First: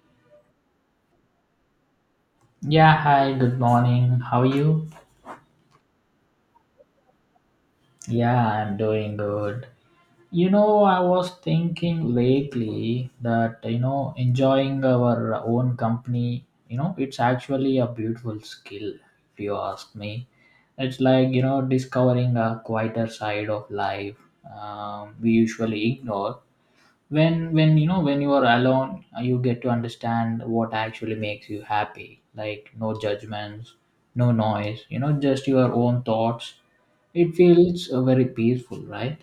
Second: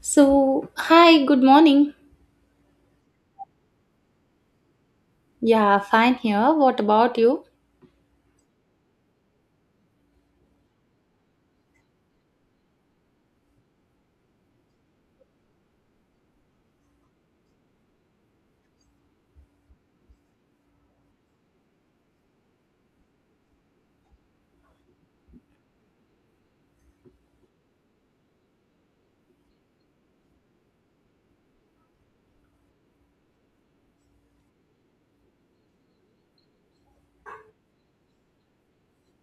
So, hi, good morning. Yeah, hi, good morning. How are you? Yeah, fine here. What about you? Yeah, I'm doing good. You know, I was thinking lately that, you know, enjoying our own company, you know, it's actually a beautiful skill, if you ask me. It's like, you know, discovering a quieter side of life we usually ignore. When you are alone, you get to understand what actually makes you happy, like no judgments, no noise, just your own thoughts. It feels very peaceful, right?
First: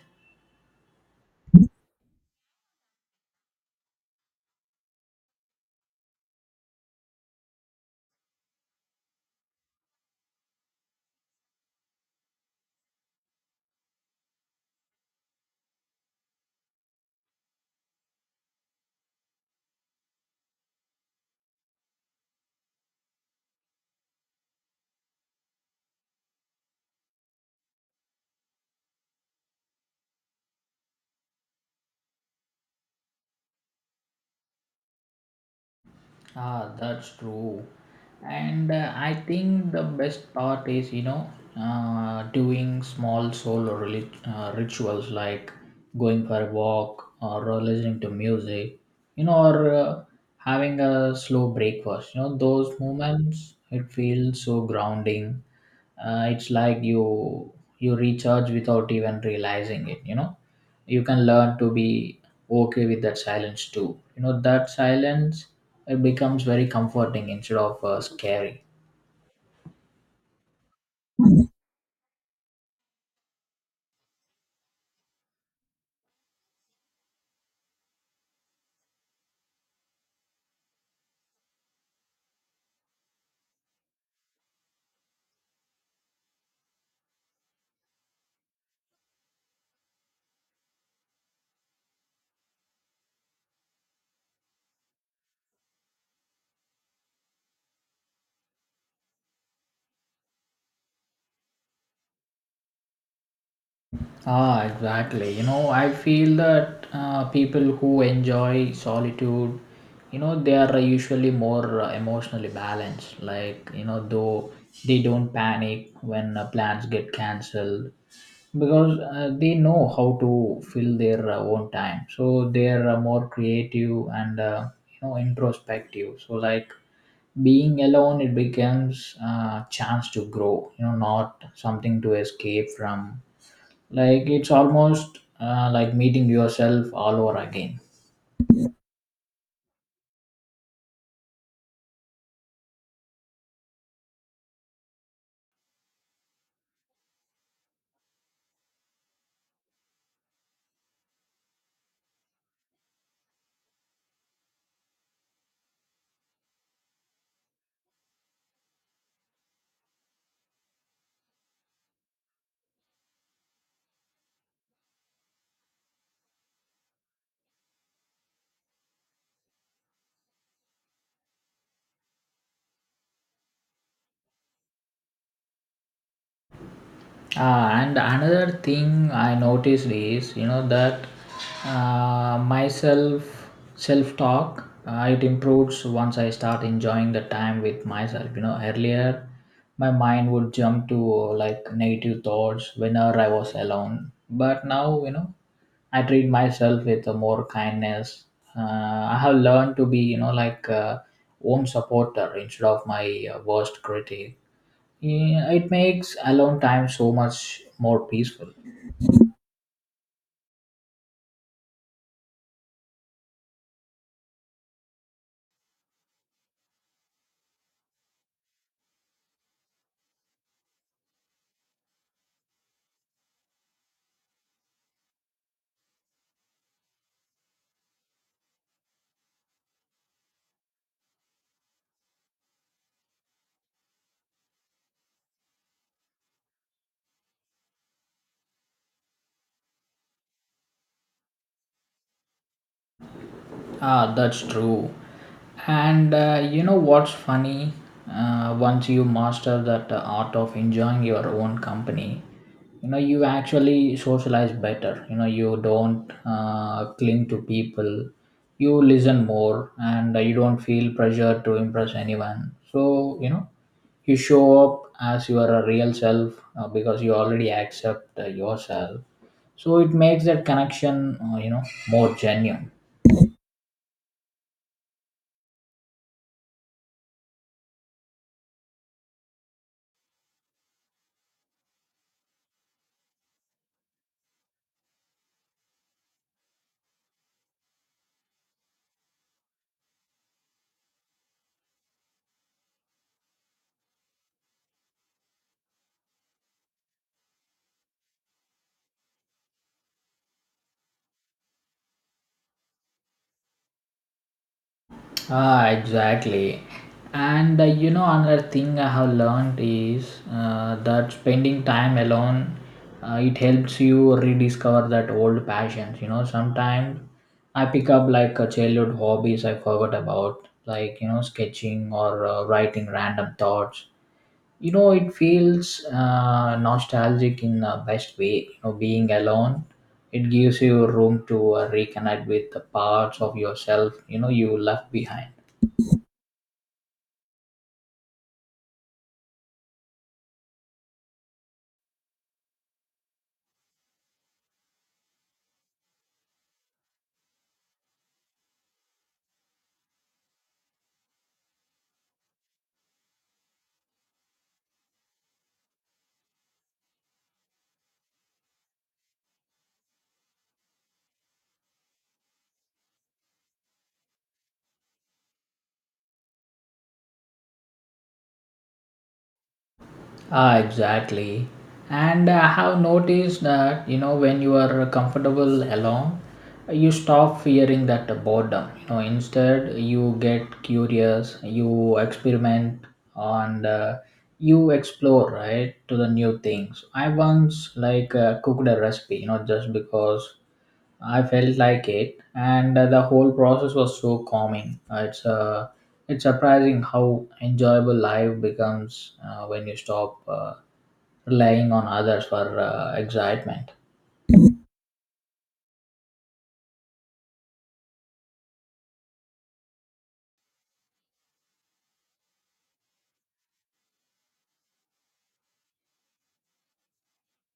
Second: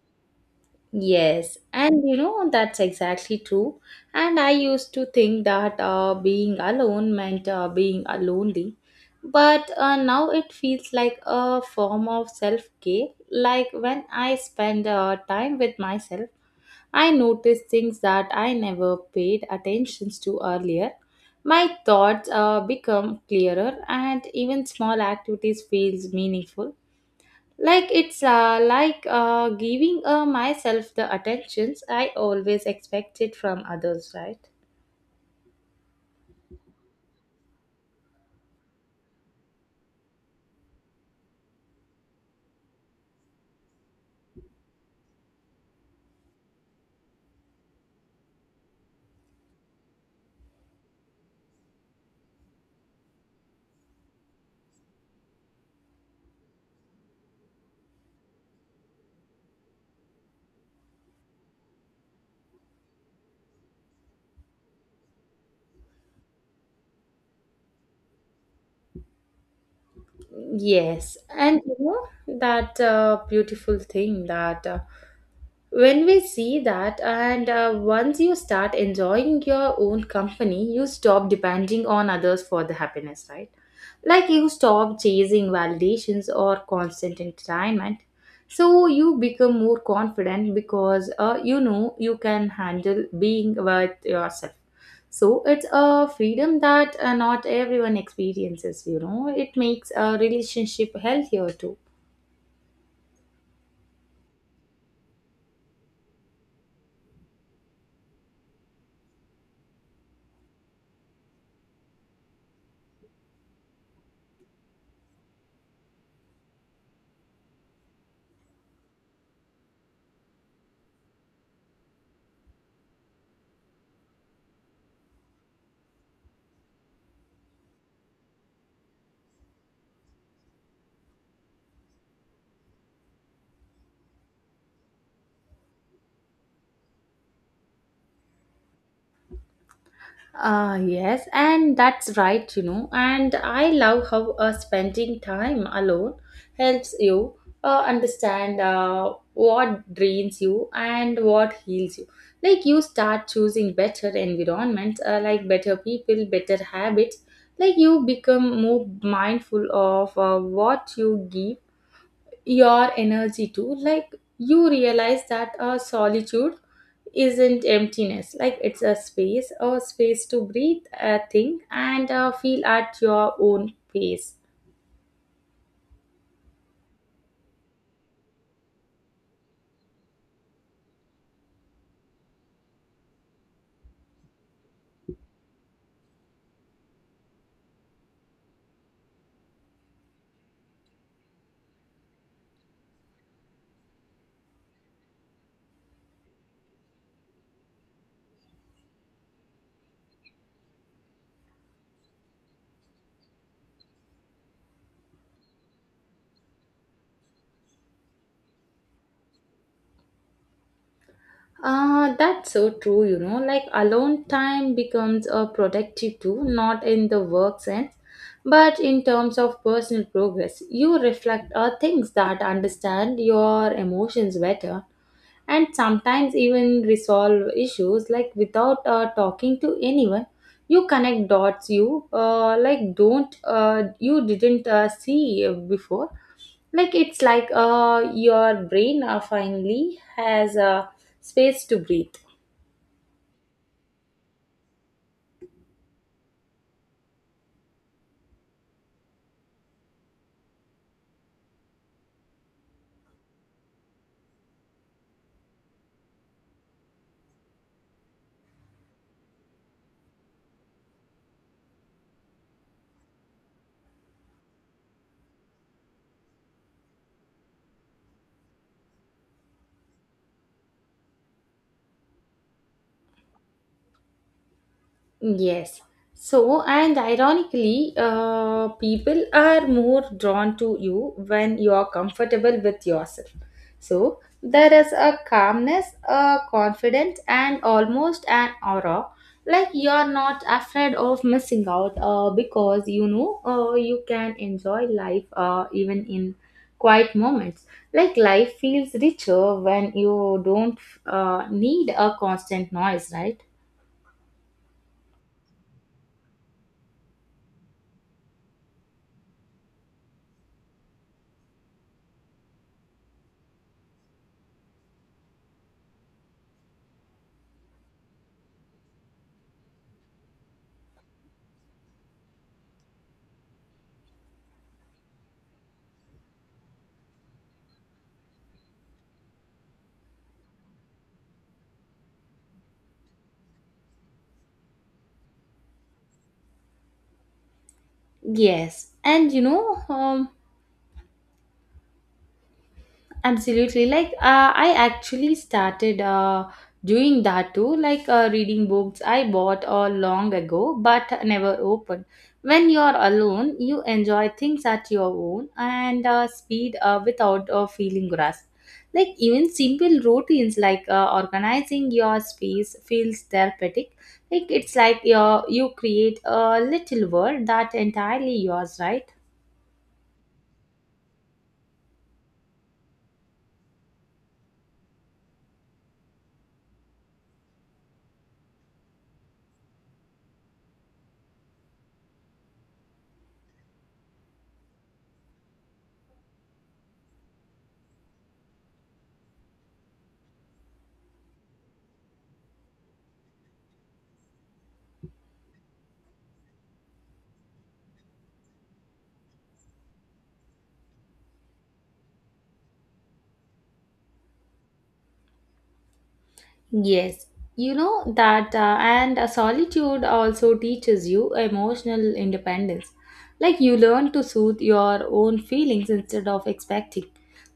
Yes, and you know, that's exactly true. And I used to think that being alone meant being lonely. But now it feels like a form of self care. Like when I spend time with myself, I notice things that I never paid attention to earlier. My thoughts become clearer, and even small activities feels meaningful, like giving myself the attentions I always expected from others, right? Ah, that's true. And I think the best part is, you know, doing small solo rituals like going for a walk, or listening to music, you know, or having a slow breakfast. You know, those moments, it feels so grounding. It's like you recharge without even realizing it. You know, you can learn to be okay with that silence too. You know, that silence, it becomes very comforting instead of scary. Yes, and you know that beautiful thing that when we see that, and once you start enjoying your own company, you stop depending on others for the happiness, right? Like you stop chasing validations or constant entertainment. So you become more confident because you know you can handle being with yourself. So it's a freedom that not everyone experiences, you know. It makes a relationship healthier too. Ah, exactly. You know, I feel that people who enjoy solitude, you know, they are usually more emotionally balanced. Like, you know, though they don't panic when plans get cancelled, because they know how to fill their own time. So they're more creative and, you know, introspective. So like, being alone, it becomes a chance to grow, you know, not something to escape from. Like, it's almost like meeting yourself all over again. Ah, yes, and that's right, you know. And I love how spending time alone helps you understand what drains you and what heals you. Like, you start choosing better environments, like better people, better habits. Like, you become more mindful of what you give your energy to. Like, you realize that solitude isn't emptiness, like it's a space, a space to breathe, think, and feel at your own pace. And another thing I noticed is, you know, that, myself, self talk, it improves once I start enjoying the time with myself. You know, earlier my mind would jump to, like, negative thoughts whenever I was alone, but now, you know, I treat myself with a more kindness. I have learned to be, you know, like, own supporter instead of my worst critic. Yeah, it makes alone time so much more peaceful. That's so true, you know, like alone time becomes a productive too, not in the work sense but in terms of personal progress. You reflect things that understand your emotions better, and sometimes even resolve issues, like without talking to anyone. You connect dots, you didn't see before. Like it's like your brain finally has space to breathe. Ah, that's true. And you know what's funny? Once you master that art of enjoying your own company, you know, you actually socialize better. You know, you don't cling to people. You listen more, and you don't feel pressure to impress anyone. So, you know, you show up as you are, a real self, because you already accept yourself. So it makes that connection, you know, more genuine. Yes. So, and ironically, people are more drawn to you when you are comfortable with yourself. So, there is a calmness, a confidence, and almost an aura, like you are not afraid of missing out because you know you can enjoy life even in quiet moments. Like life feels richer when you don't need a constant noise, right? Ah, exactly. And, you know, another thing I have learned is, that spending time alone, it helps you rediscover that old passions. You know, sometimes I pick up like a childhood hobbies I forgot about, like, you know, sketching or writing random thoughts. You know, it feels nostalgic in the best way. You know, being alone, it gives you room to reconnect with the parts of yourself, you know, you left behind. Yes, and you know, absolutely. Like, I actually started doing that too, like reading books I bought long ago but never opened. When you're alone, you enjoy things at your own and speed without feeling rushed. Like, even simple routines like organizing your space feels therapeutic. Like, it's like you create a little world that entirely yours, right? Ah, exactly. And I have noticed that, you know, when you are comfortable alone, you stop fearing that boredom. You know, instead, you get curious, you experiment, and, you explore, right, to the new things. I once, like, cooked a recipe, you know, just because I felt like it, and the whole process was so calming. It's surprising how enjoyable life becomes when you stop relying on others for excitement. Yes, you know that, and solitude also teaches you emotional independence. Like you learn to soothe your own feelings instead of expecting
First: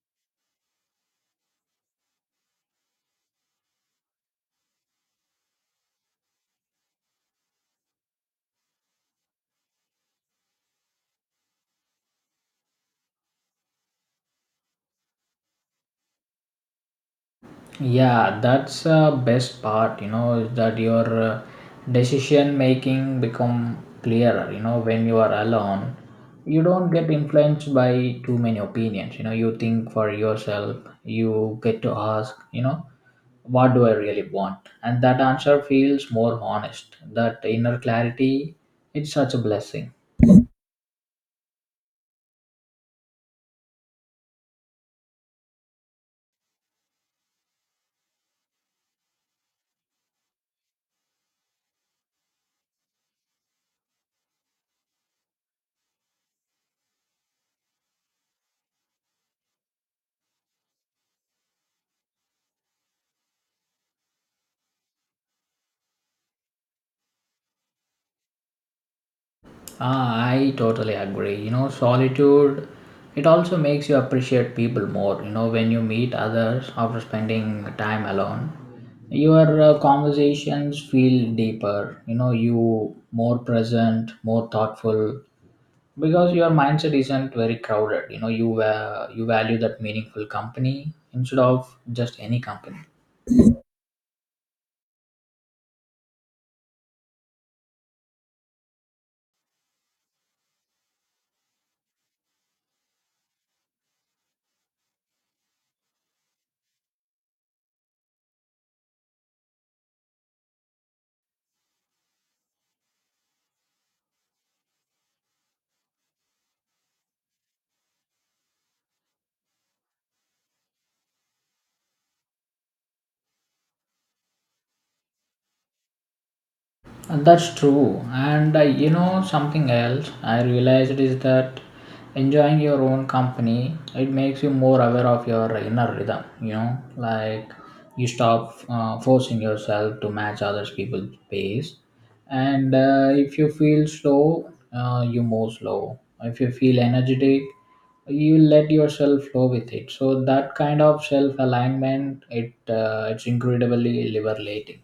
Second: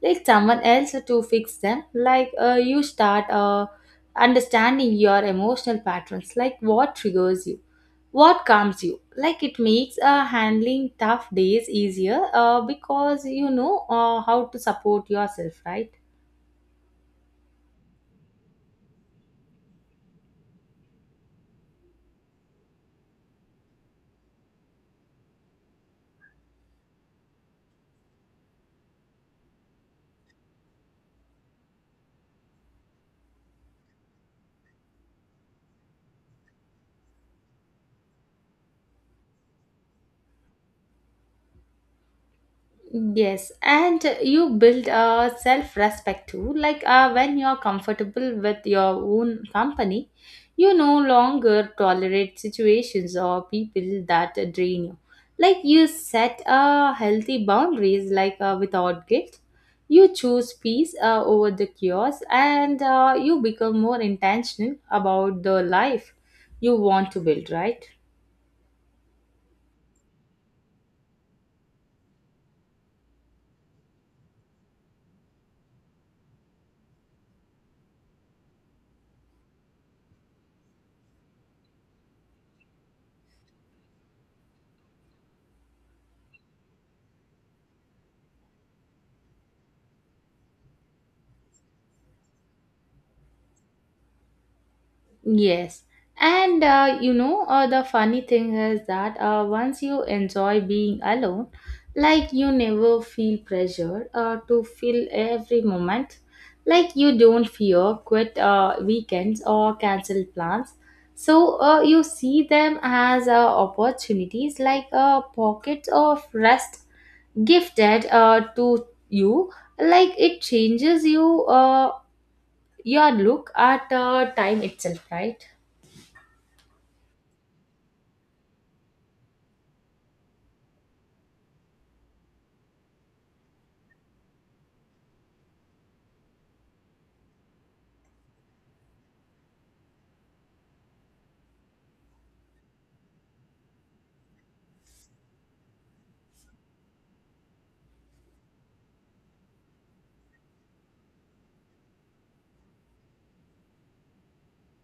like someone else to fix them. Like you start understanding your emotional patterns, like what triggers you, what calms you. Like it makes handling tough days easier because you know how to support yourself, right? Yeah, that's the best part, you know, is that your, decision making become clearer, you know, when you are alone. You don't get influenced by too many opinions, you know, you think for yourself, you get to ask, you know, what do I really want? And that answer feels more honest. That inner clarity, it's such a blessing. Yes, and you build a self respect too. Like when you're comfortable with your own company, you no longer tolerate situations or people that drain you. Like you set healthy boundaries, like without guilt. You choose peace over the chaos, and you become more intentional about the life you want to build, right? Ah, I totally agree. You know, solitude, it also makes you appreciate people more. You know, when you meet others after spending time alone, your conversations feel deeper. You know, you more present, more thoughtful, because your mindset isn't very crowded. You know, you, you value that meaningful company instead of just any company. Yes. And you know, the funny thing is that once you enjoy being alone, like you never feel pressure to fill every moment. Like you don't fear quit weekends or cancel plans. So you see them as opportunities, like pockets of rest gifted to you. Like it changes your look at time itself, right? And that's true. And you know, something else I realized is that enjoying your own company, it makes you more aware of your inner rhythm. You know, like, you stop forcing yourself to match other people's pace. And, if you feel slow, you move slow. If you feel energetic, you let yourself flow with it. So that kind of self alignment, it's incredibly liberating.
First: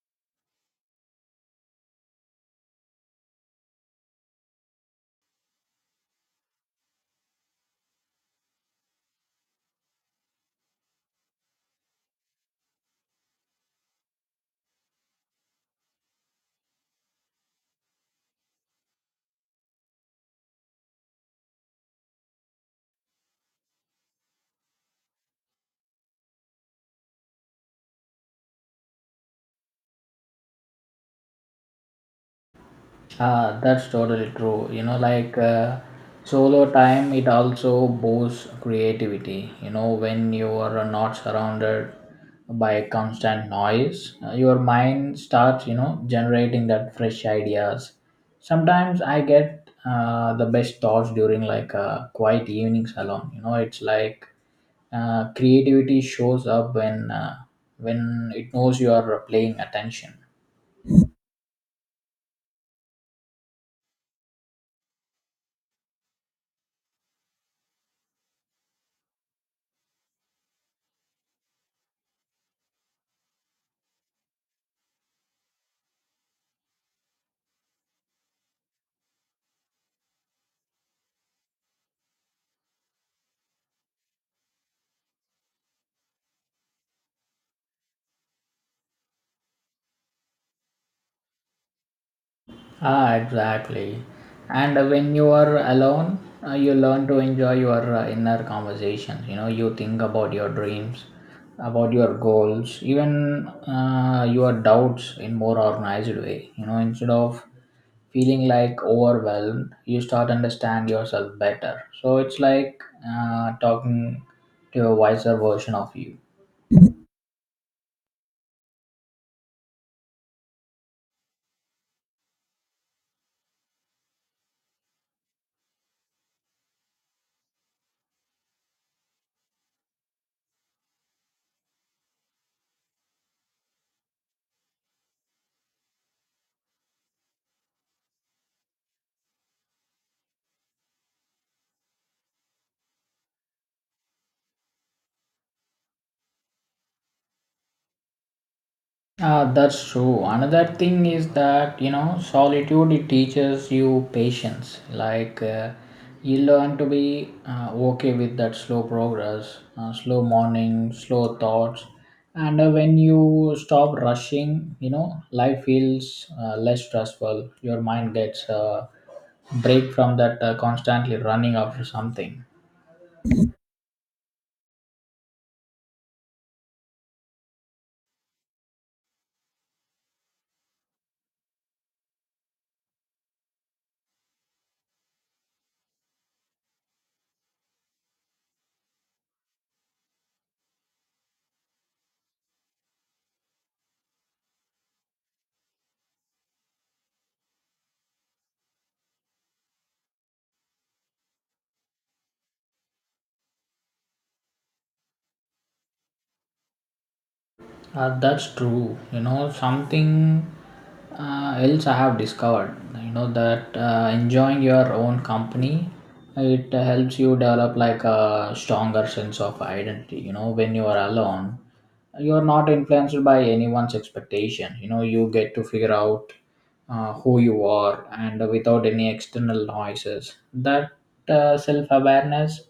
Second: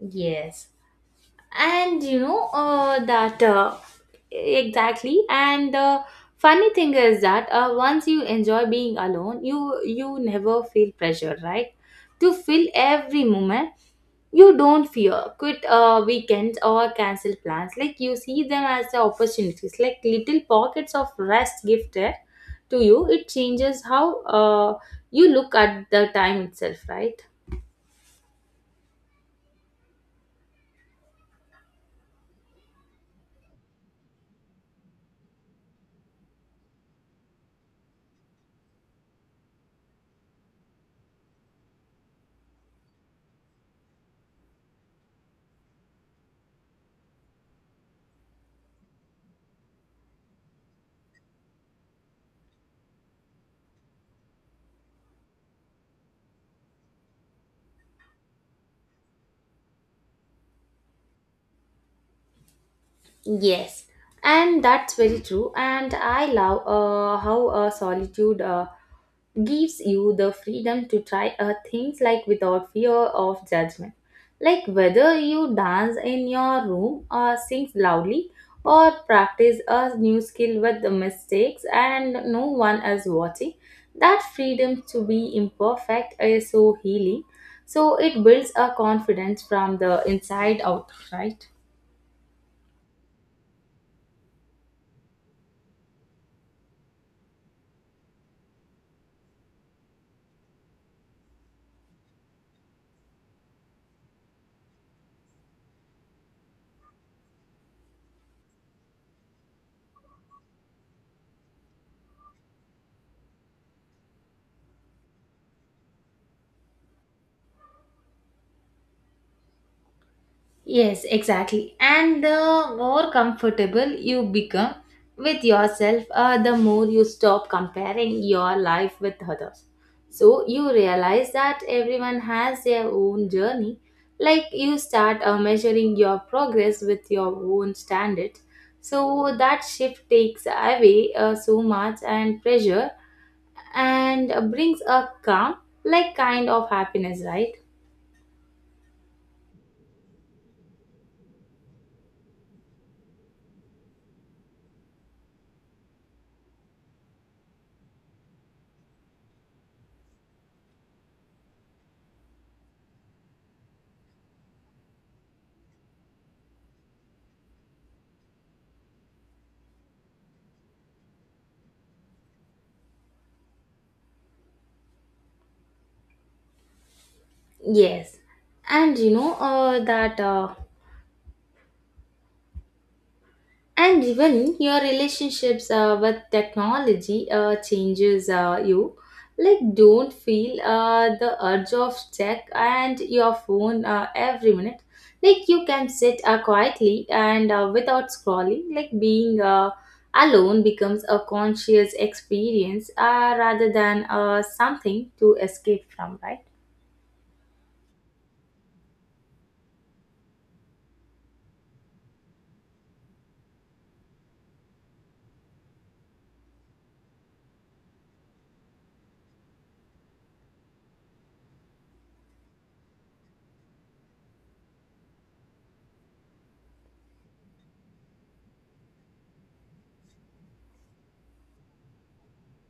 Yes, and you know that exactly. And the funny thing is that once you enjoy being alone, you never feel pressure, right? To fill every moment, you don't fear quit weekends or cancel plans. Like you see them as the opportunities, like little pockets of rest gifted to you. It changes how you look at the time itself, right? Ah, that's totally true. You know, like, solo time, it also boosts creativity. You know, when you are not surrounded by constant noise, your mind starts, you know, generating that fresh ideas. Sometimes I get the best thoughts during like a quiet evenings alone. You know, it's like, creativity shows up when it knows you are paying attention. Yes, and that's very true. And I love how solitude gives you the freedom to try things, like without fear of judgment. Like whether you dance in your room or sing loudly or practice a new skill with the mistakes and no one is watching, that freedom to be imperfect is so healing. So it builds a confidence from the inside out, right? Ah, exactly. And, when you are alone, you learn to enjoy your inner conversations. You know, you think about your dreams, about your goals, even your doubts in more organized way. You know, instead of feeling like overwhelmed, you start understand yourself better. So it's like talking to a wiser version of you. Yes, exactly. And the more comfortable you become with yourself, the more you stop comparing your life with others. So you realize that everyone has their own journey. Like you start measuring your progress with your own standards. So that shift takes away so much and pressure, and brings a calm, like kind of happiness, right? Ah, that's true. Another thing is that, you know, solitude, it teaches you patience. Like, you learn to be okay with that slow progress, slow morning, slow thoughts, and, when you stop rushing, you know, life feels less stressful. Your mind gets a break from that constantly running after something. Yes. And you know that. And even your relationships with technology changes you. Like, don't feel the urge of check and your phone every minute. Like, you can sit quietly and without scrolling. Like, being alone becomes a conscious experience rather than something to escape from, right? That's true. You know, something else I have discovered, you know, that, enjoying your own company, it helps you develop like a stronger sense of identity. You know, when you are alone, you are not influenced by anyone's expectation. You know, you get to figure out who you are, and without any external noises. That, self awareness,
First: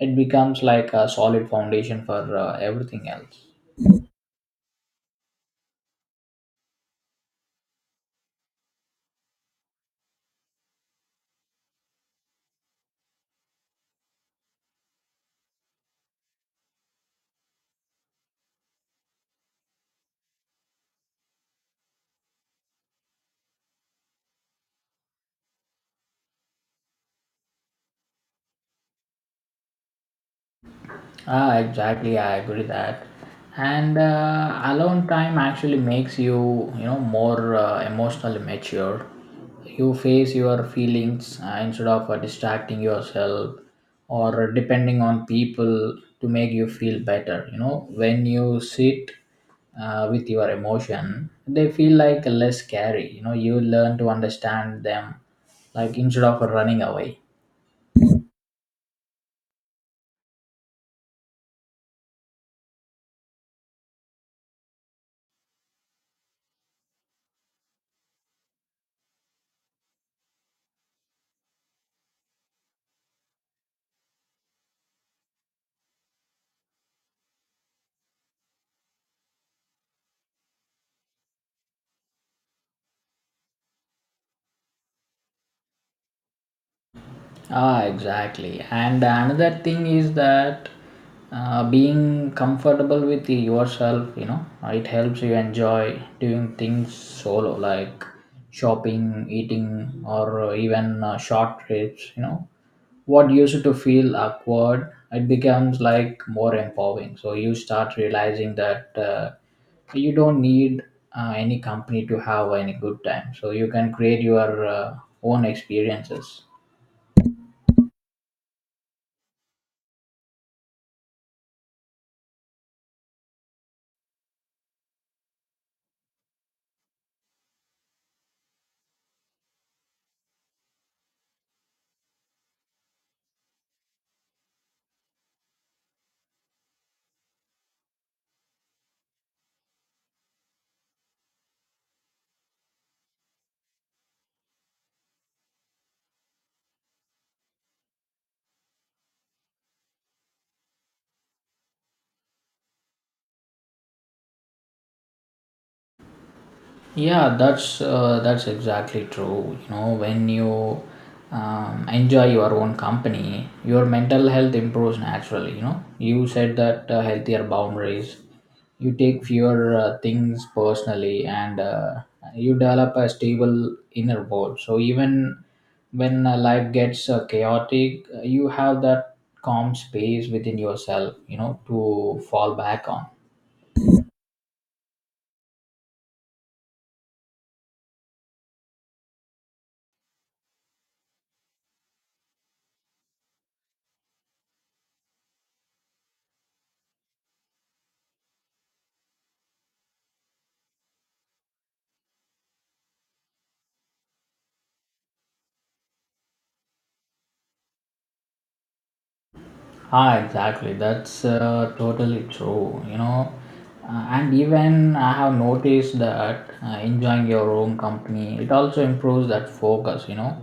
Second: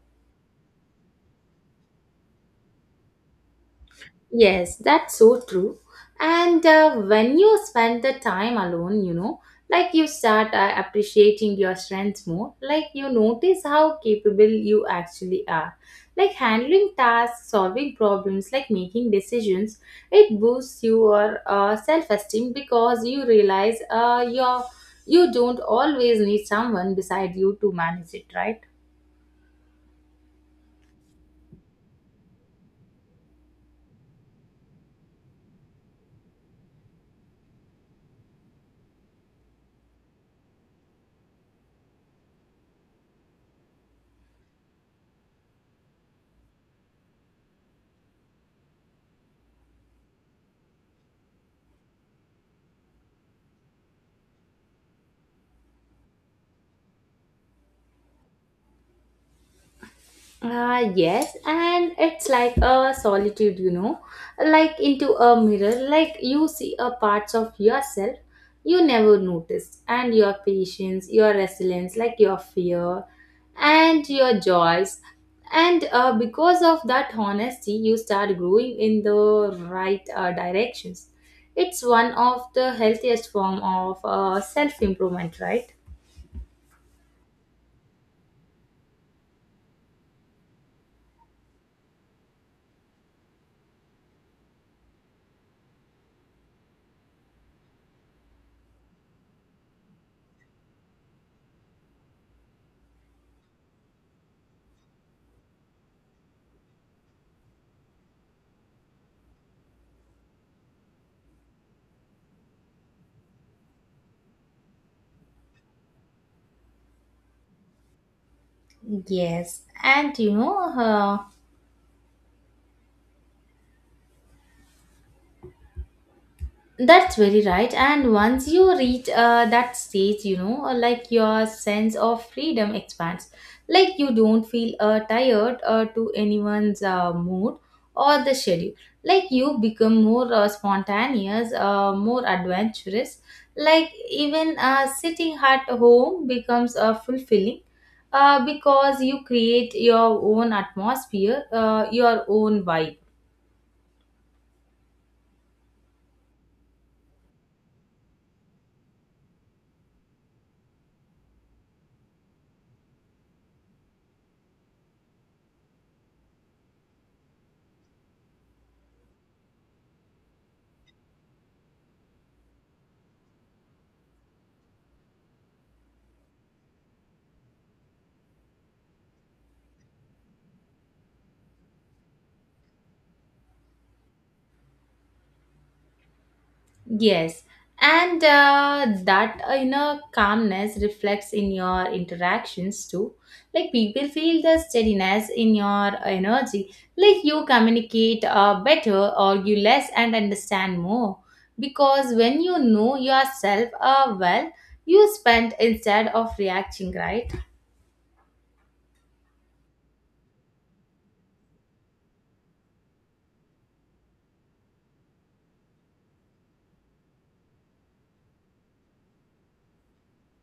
it becomes like a solid foundation for everything else. Yes, that's so true. And when you spend the time alone, you know, like you start appreciating your strengths more, like you notice how capable you actually are. Like handling tasks, solving problems, like making decisions, it boosts your self esteem because you realize you don't always need someone beside you to manage it, right? Ah, exactly. I agree that. And alone time actually makes you, you know, more emotionally mature. You face your feelings instead of distracting yourself or depending on people to make you feel better. You know, when you sit with your emotion, they feel like less scary. You know, you learn to understand them, like instead of running away. Ah, yes, and it's like a solitude, you know, like into a mirror, like you see a parts of yourself you never noticed, and your patience, your resilience, like your fear, and your joys. And because of that honesty, you start growing in the right directions. It's one of the healthiest form of self improvement, right? Ah, exactly. And another thing is that, being comfortable with yourself, you know, it helps you enjoy doing things solo, like shopping, eating, or even short trips. You know, what used to feel awkward, it becomes like more empowering. So you start realizing that, you don't need any company to have any good time. So you can create your, own experiences. Yes, and you know, that's very right. And once you reach that stage, you know, like your sense of freedom expands. Like you don't feel tired to anyone's mood or the schedule. Like you become more spontaneous, more adventurous. Like even sitting at home becomes fulfilling because you create your own atmosphere, your own vibe. Yeah, that's exactly true. You know, when you enjoy your own company, your mental health improves naturally. You know, you said that healthier boundaries, you take fewer things personally, and, you develop a stable inner world. So even when life gets chaotic, you have that calm space within yourself, you know, to fall back on. Yes, and that inner calmness reflects in your interactions too. Like people feel the steadiness in your energy. Like you communicate better, argue less, and understand more. Because when you know yourself well, you spend instead of reacting, right? Ah, exactly. That's totally true. You know, and even I have noticed that enjoying your own company, it also improves that focus. You know,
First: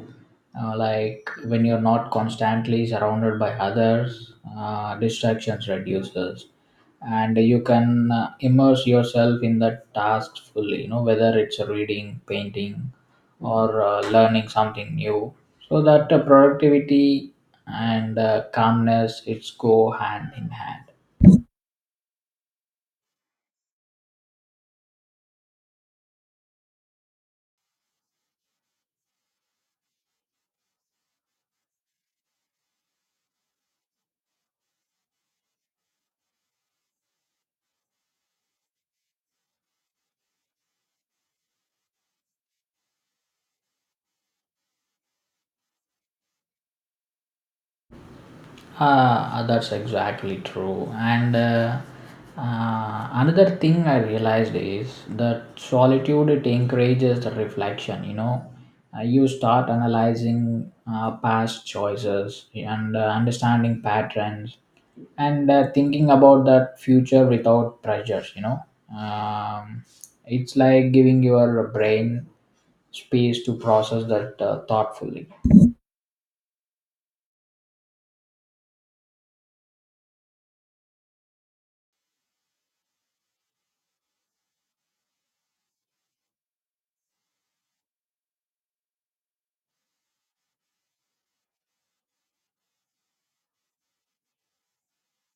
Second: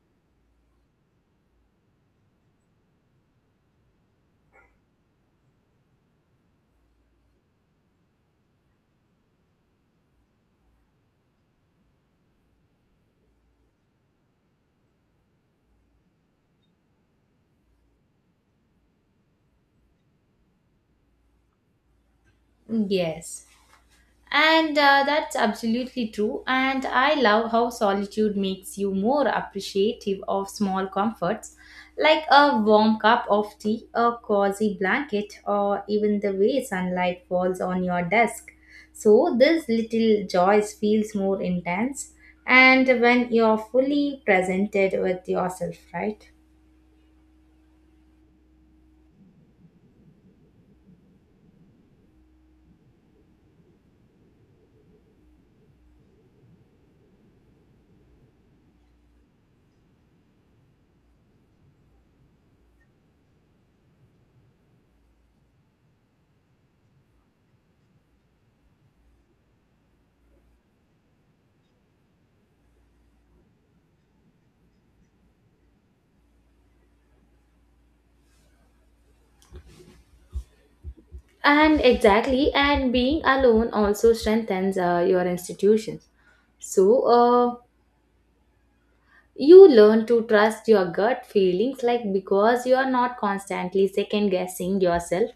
like, when you're not constantly surrounded by others, distractions reduces, and you can immerse yourself in that task fully. You know, whether it's reading, painting, or learning something new. So that productivity and calmness, it's go hand in hand. Yes. And that's absolutely true. And I love how solitude makes you more appreciative of small comforts, like a warm cup of tea, a cozy blanket, or even the way sunlight falls on your desk. So this little joys feels more intense, and when you're fully presented with yourself, right? Ah, that's exactly true. And, another thing I realized is that solitude, it encourages the reflection. You know, you start analyzing past choices and understanding patterns, and thinking about that future without pressures. You know, um, it's like giving your brain space to process that thoughtfully. And exactly, and being alone also strengthens your institutions. So, you learn to trust your gut feelings, like because you are not constantly second guessing yourself,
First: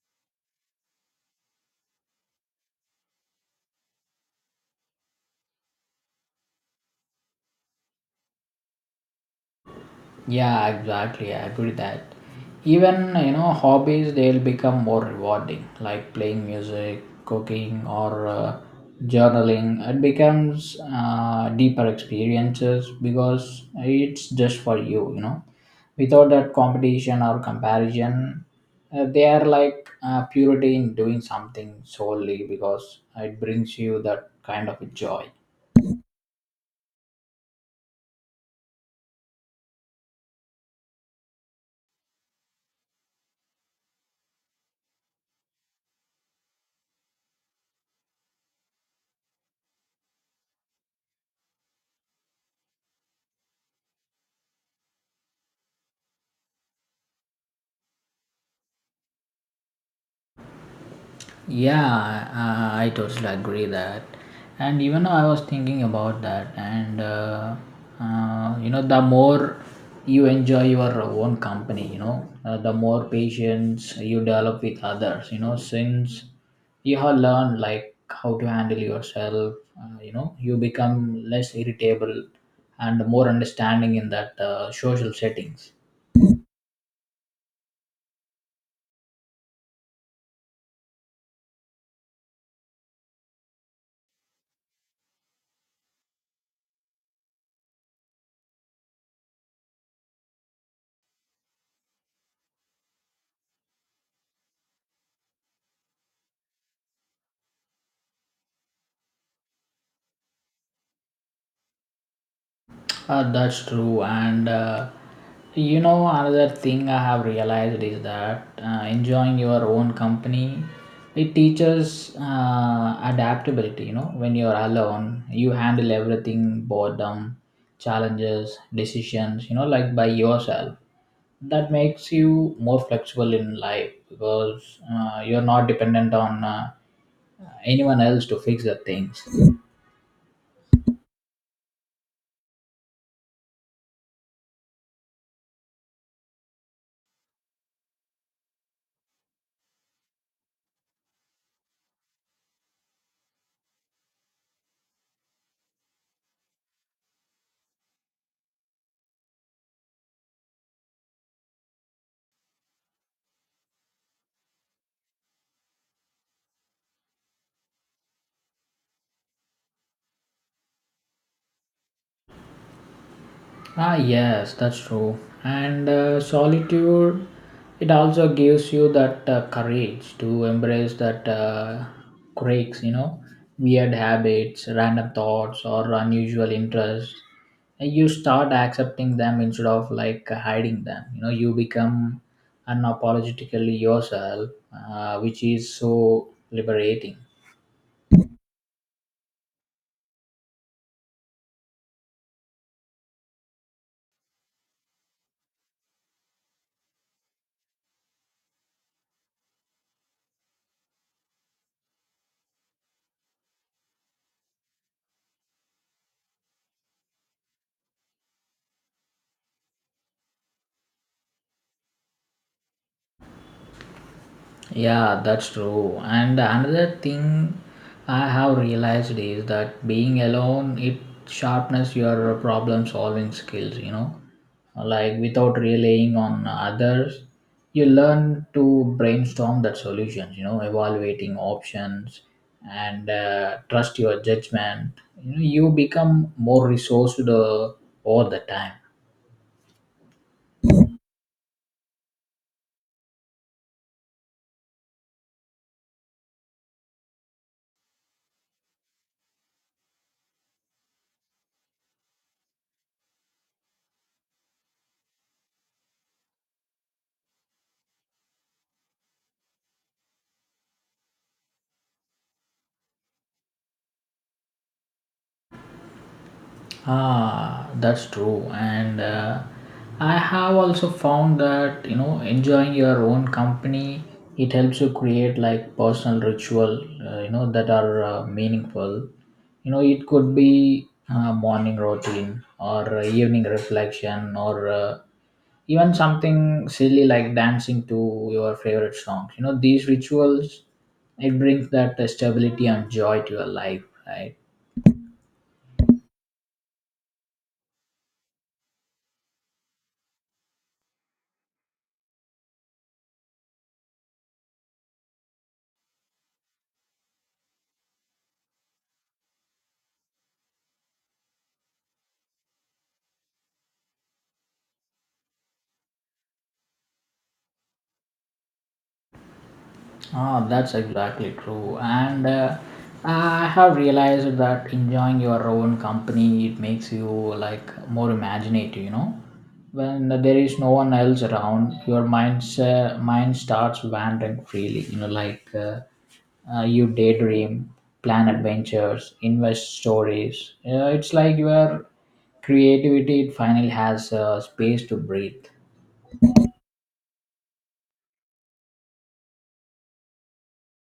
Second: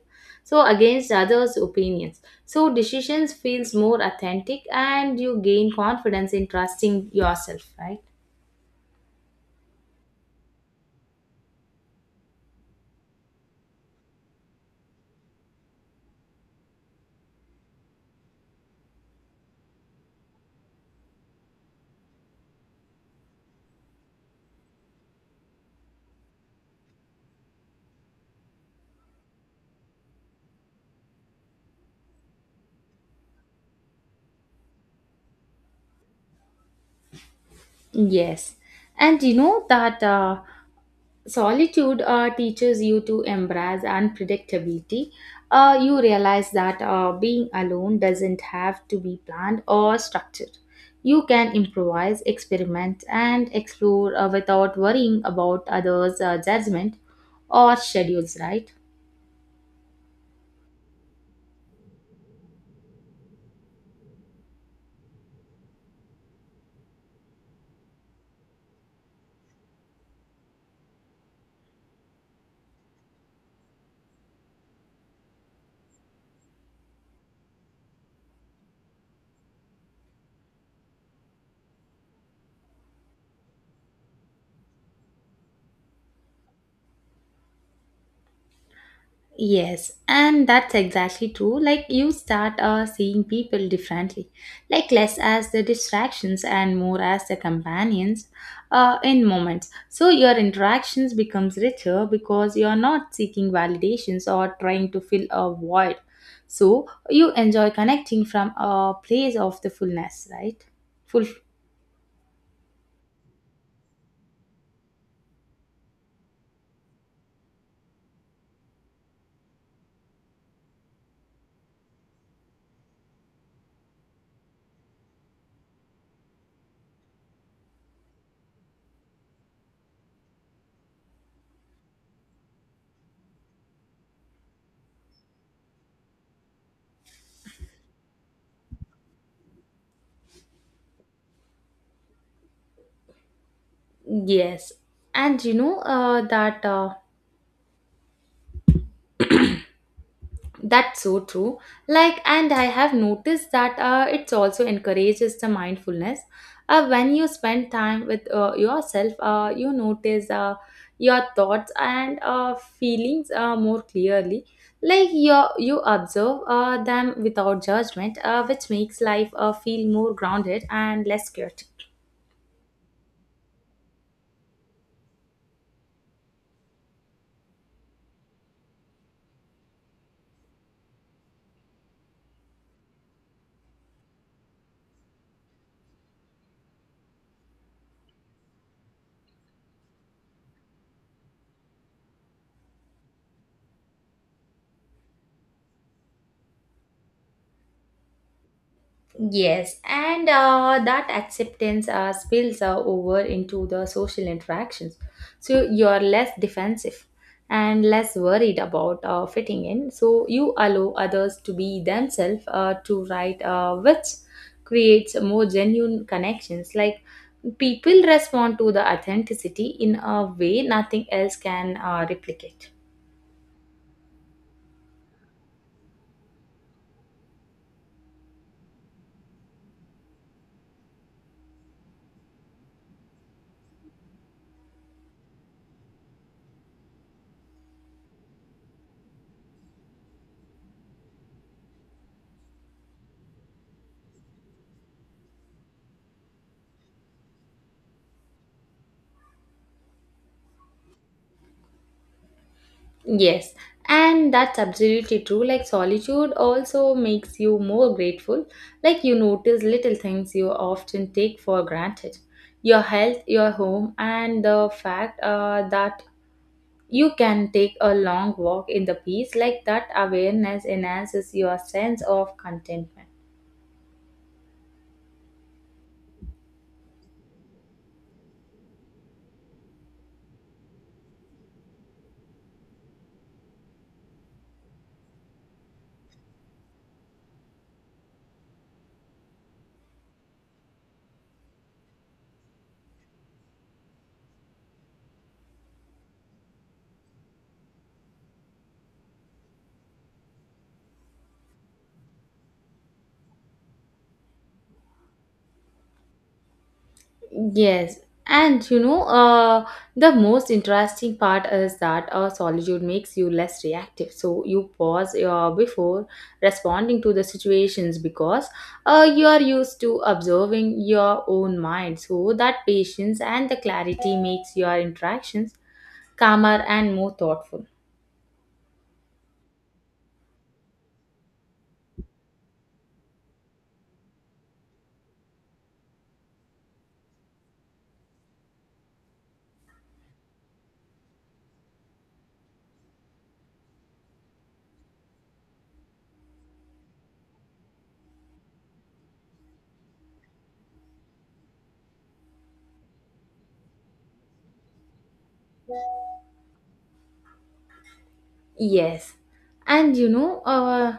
so against others' opinions. So decisions feels more authentic, and you gain confidence in trusting yourself, right? Yeah, exactly. I agree that even, you know, hobbies they'll become more rewarding, like playing music, cooking, or journaling. It becomes deeper experiences because it's just for you, you know. Without that competition or comparison, they are like purity in doing something solely because it brings you that kind of a joy. Yes, and you know that. Solitude teaches you to embrace unpredictability. You realize that being alone doesn't have to be planned or structured. You can improvise, experiment, and explore without worrying about others' judgment or schedules, right? Yeah, I totally agree that. And even I was thinking about that. And, you know, the more you enjoy your own company, you know, the more patience you develop with others. You know, since you have learned like how to handle yourself, you know, you become less irritable and more understanding in that social settings. Yes, and that's exactly true. Like you start seeing people differently, like less as the distractions and more as the companions in moments. So your interactions becomes richer because you're not seeking validations or trying to fill a void. So you enjoy connecting from a place of the fullness, right? Full That's true, and, you know, another thing I have realized is that enjoying your own company, it teaches adaptability. You know, when you're alone, you handle everything: boredom, challenges, decisions. You know, like, by yourself. That makes you more flexible in life, because you're not dependent on anyone else to fix the things. yes, and you know that. That's so true. Like, and I have noticed that it also encourages the mindfulness. When you spend time with yourself, you notice your thoughts and feelings more clearly. Like you observe them without judgment, which makes life feel more grounded and less chaotic. Ah, yes, that's true. And solitude, it also gives you that courage to embrace that quirks, you know, weird habits, random thoughts, or unusual interests. And you start accepting them instead of like hiding them. You know, you become unapologetically yourself, which is so liberating. Yes, and that acceptance spills over into the social interactions. So you're less defensive and less worried about fitting in. So you allow others to be themselves to write, which creates more genuine connections. Like people respond to the authenticity in a way nothing else can replicate. Yeah, that's true. And another thing I have realized is that being alone it sharpens your problem solving skills, you know. Like without relying on others, you learn to brainstorm that solutions, you know, evaluating options and trust your judgment. You know, you become more resourced all the time. Yes, and that's absolutely true. Like, solitude also makes you more grateful. Like, you notice little things you often take for granted: your health, your home, and the fact that you can take a long walk in the peace. Like, that awareness enhances your sense of contentment. Ah, that's true. And I have also found that you know enjoying your own company it helps you create like personal ritual you know that are meaningful. You know it could be morning routine or evening reflection or even something silly like dancing to your favorite songs. You know these rituals it brings that stability and joy to your life, right? Yes, and you know, the most interesting part is that solitude makes you less reactive. So you pause before responding to the situations because you are used to observing your own mind. So that patience and the clarity makes your interactions calmer and more thoughtful. Ah, that's exactly true. And I have realized that enjoying your own company it makes you like more imaginative. You know, when there is no one else around, your mind starts wandering freely. You know, you daydream, plan adventures, invest stories. It's like your creativity it finally has space to breathe. Yes, and you know,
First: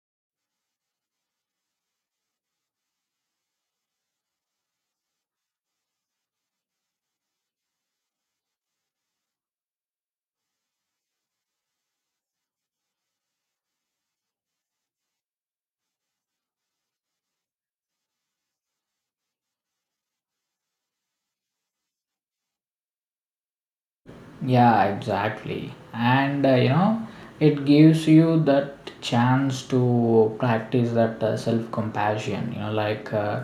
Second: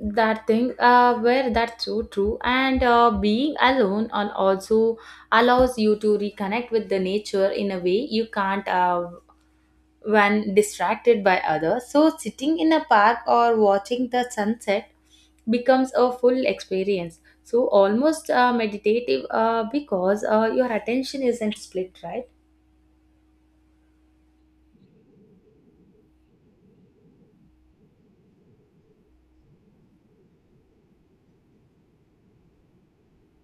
that thing where that's so true. And being alone also allows you to reconnect with the nature in a way you can't when distracted by others. So sitting in a park or watching the sunset becomes a full experience, so almost meditative because your attention isn't split, right? Yeah, exactly. And you know, it gives you that chance to practice that self compassion. You know, like uh,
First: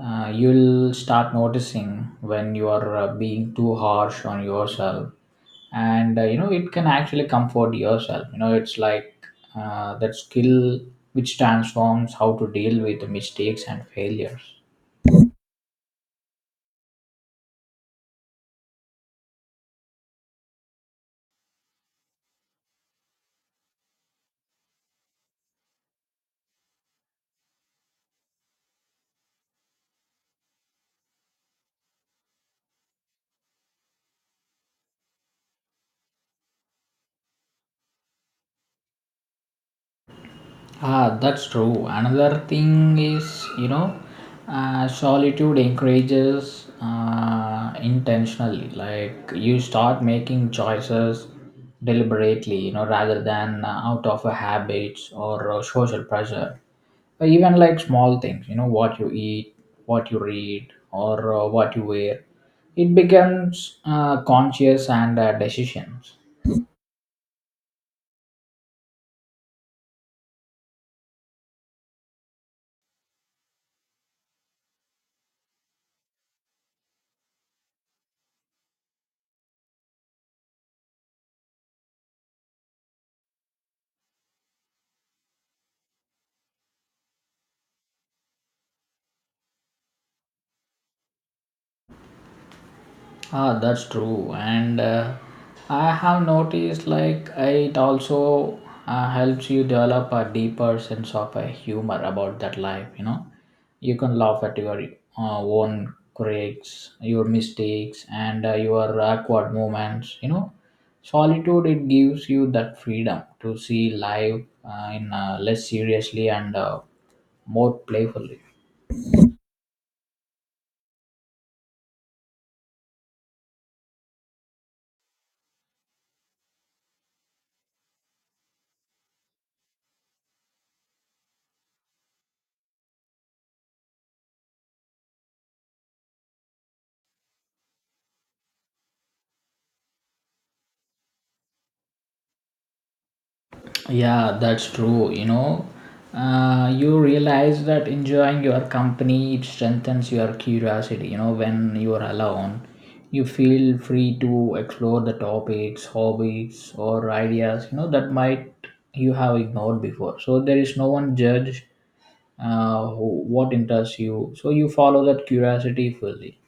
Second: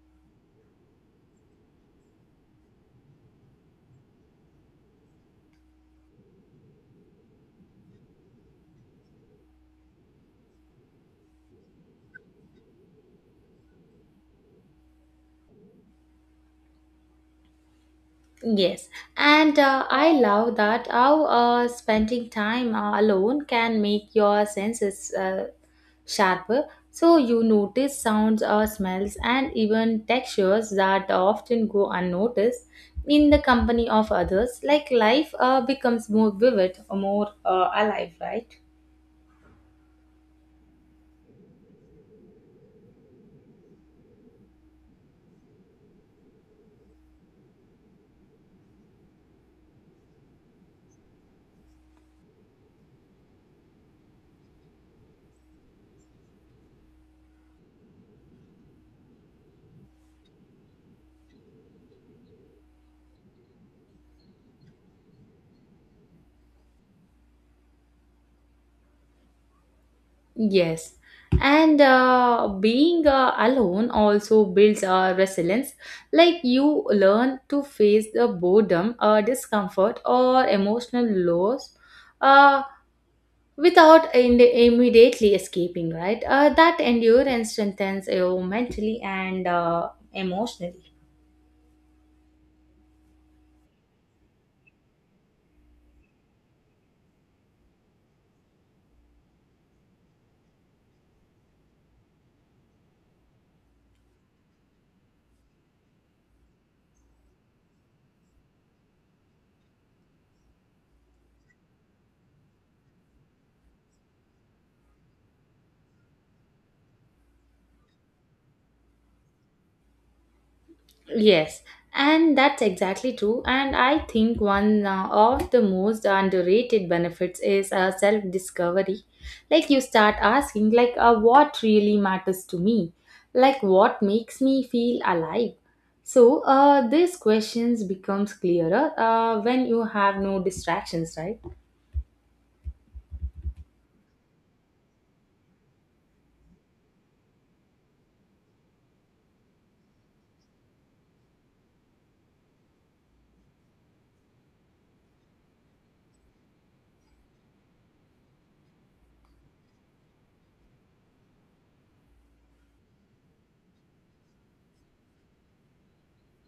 uh, you'll start noticing when you are being too harsh on yourself. And you know, it can actually comfort yourself. You know, it's like that skill which transforms how to deal with mistakes and failures. Yes, and I love that how spending time alone can make your senses sharper. So you notice sounds, or smells, and even textures that often go unnoticed in the company of others. Like life becomes more vivid, more alive, right? Ah, that's true. Another thing is, you know, solitude encourages intentionally. Like you start making choices deliberately, you know, rather than out of a habits or social pressure. But even like small things, you know, what you eat, what you read, or what you wear, it becomes conscious and decisions. Yes, and being alone also builds resilience. Like you learn to face the boredom, discomfort, or emotional loss uh, without immediately escaping, right? That endurance strengthens you mentally and emotionally. Ah, that's true. And I have noticed like it also helps you develop a deeper sense of humor about that life. You know, you can laugh at your own quirks, your mistakes, and your awkward moments. You know, solitude it gives you that freedom to see life in less seriously and more playfully. Yes, and that's exactly true. And I think one of the most underrated benefits is self discovery. Like, you start asking, like, what really matters to me? Like, what makes me feel alive? So, these questions becomes clearer when you have no distractions, right? Yeah, that's true. You know, you realize that enjoying your company it strengthens your curiosity. You know, when you are alone, you feel free to explore the topics, hobbies, or ideas. You know that might you have ignored before. So there is no one judge who, what interests you. So you follow that curiosity fully.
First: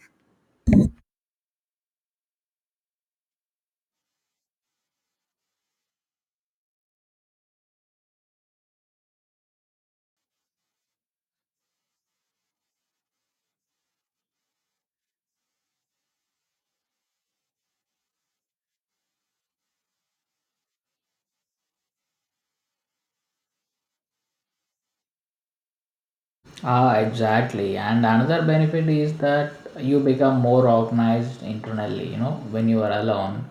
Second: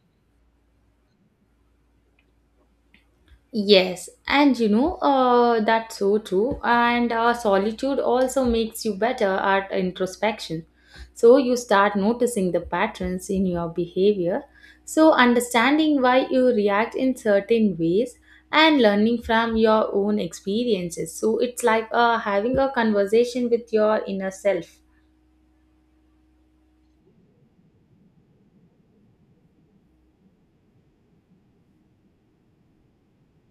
Yes, and you know, that's so true. And solitude also makes you better at introspection. So you start noticing the patterns in your behavior. So understanding why you react in certain ways and learning from your own experiences. So it's like having a conversation with your inner self. Ah, exactly. And another benefit is that you become more organized internally. You know, when you are alone,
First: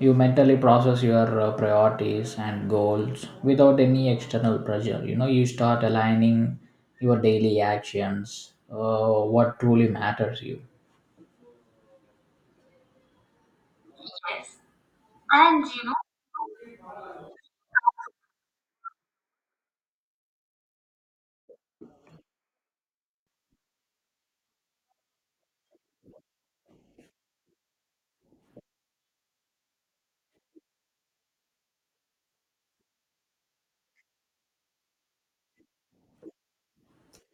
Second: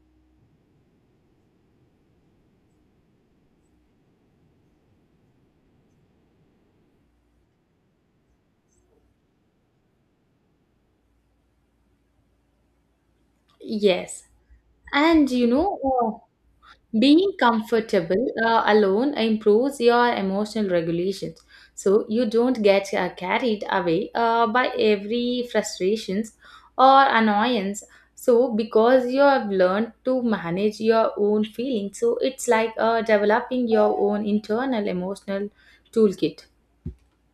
you mentally process your priorities and goals without any external pressure. You know, you start aligning your daily actions, what truly matters you. Yes. Yes. And you And know, you know, being comfortable alone improves your emotional regulation, so you don't get carried away by every frustrations or annoyance. So because you have learned to manage your own feelings, so it's like developing your own internal emotional toolkit.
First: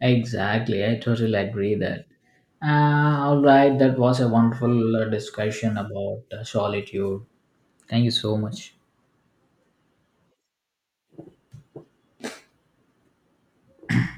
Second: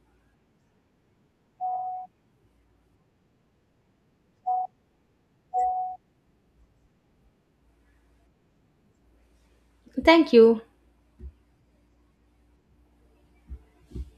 exactly, I totally agree that. All right, that was a wonderful discussion about solitude. Thank you so much. Thank you.